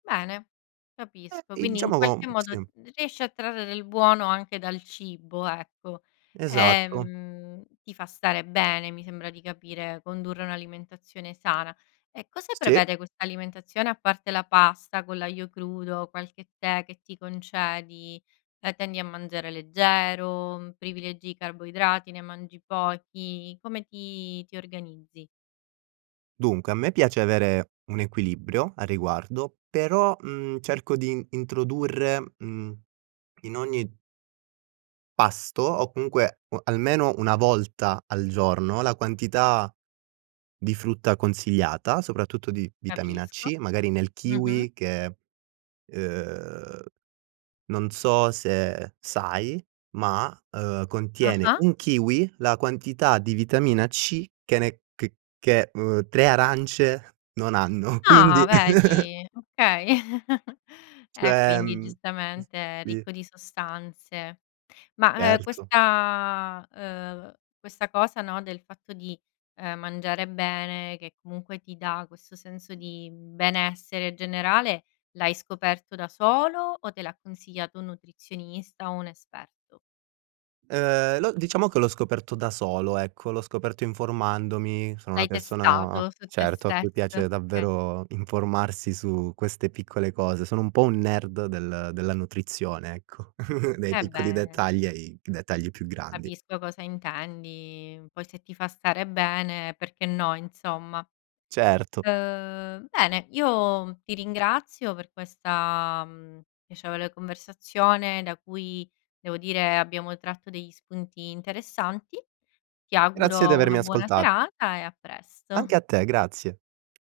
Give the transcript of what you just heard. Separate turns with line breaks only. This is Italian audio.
Bene,
Eh,
capisco.
e
Quindi, in
diciamo
qualche
con
modo,
sì.
r riesci a trarre del buono anche dal cibo, ecco.
Esatto.
Ehm, ti fa stare bene, mi sembra di capire, condurre un'alimentazione sana. E cosa
Sì.
prevede quest'alimentazione, a parte la pasta con l'aglio crudo, qualche tè che ti concedi? La tendi a mangiare leggero, privilegi i carboidrati, ne mangi pochi? Come ti ti organizzi?
Dunque, a me piace avere un equilibrio a riguardo, però, mhmm, cerco din introdurre, mhmm, in ogni pasto, o comunque o almeno 1 volta al giorno, la quantità di frutta consigliata, soprattutto di vitamina
Capisco.
C, magari nel
Mh-mh.
kiwi, che, uhm, non so se sai, ma, uhm, contiene
Ah-ah.
1 kiwi, la quantità di vitamina C, che ne che che uhm, 3 arance non hanno. Quindi
Ah, vedi, okay. E
Cioè,
quindi,
mhmm s
giustamente, è
sì
ricco di sostanze. Ma, ehm,
Certo.
questa uhm, questa cosa, no, del fatto di, ehm, mangiare bene, che comunque ti dà questo senso di benessere generale, l'hai scoperto da solo, o te l'ha consigliato un nutrizionista, o un esperto?
Ehm, l'ho diciamo che l'ho scoperto da solo, ecco. L'ho scoperto informandomi. Sono una
L'hai
persona,
testato, su te
certo, a cui
stesso?
piace
Okay.
davvero, informarsi su queste piccole cose. Sono un po' un nerd, del della nutrizione, ecco. Nei
Eh
piccoli
beh
dettagli, ai dettagli più grandi.
Capisco cosa intendi. Poi, se ti fa stare bene, perché no, insomma.
Certo.
Uhm, bene, io ti ringrazio, per questa, mhmm, piacevole conversazione da cui, devo dire, abbiamo tratto degli spunti interessanti. Ti
Grazie di
auguro una
avermi
buona
ascolta
serata, e a
Anche
presto.
a te, grazie.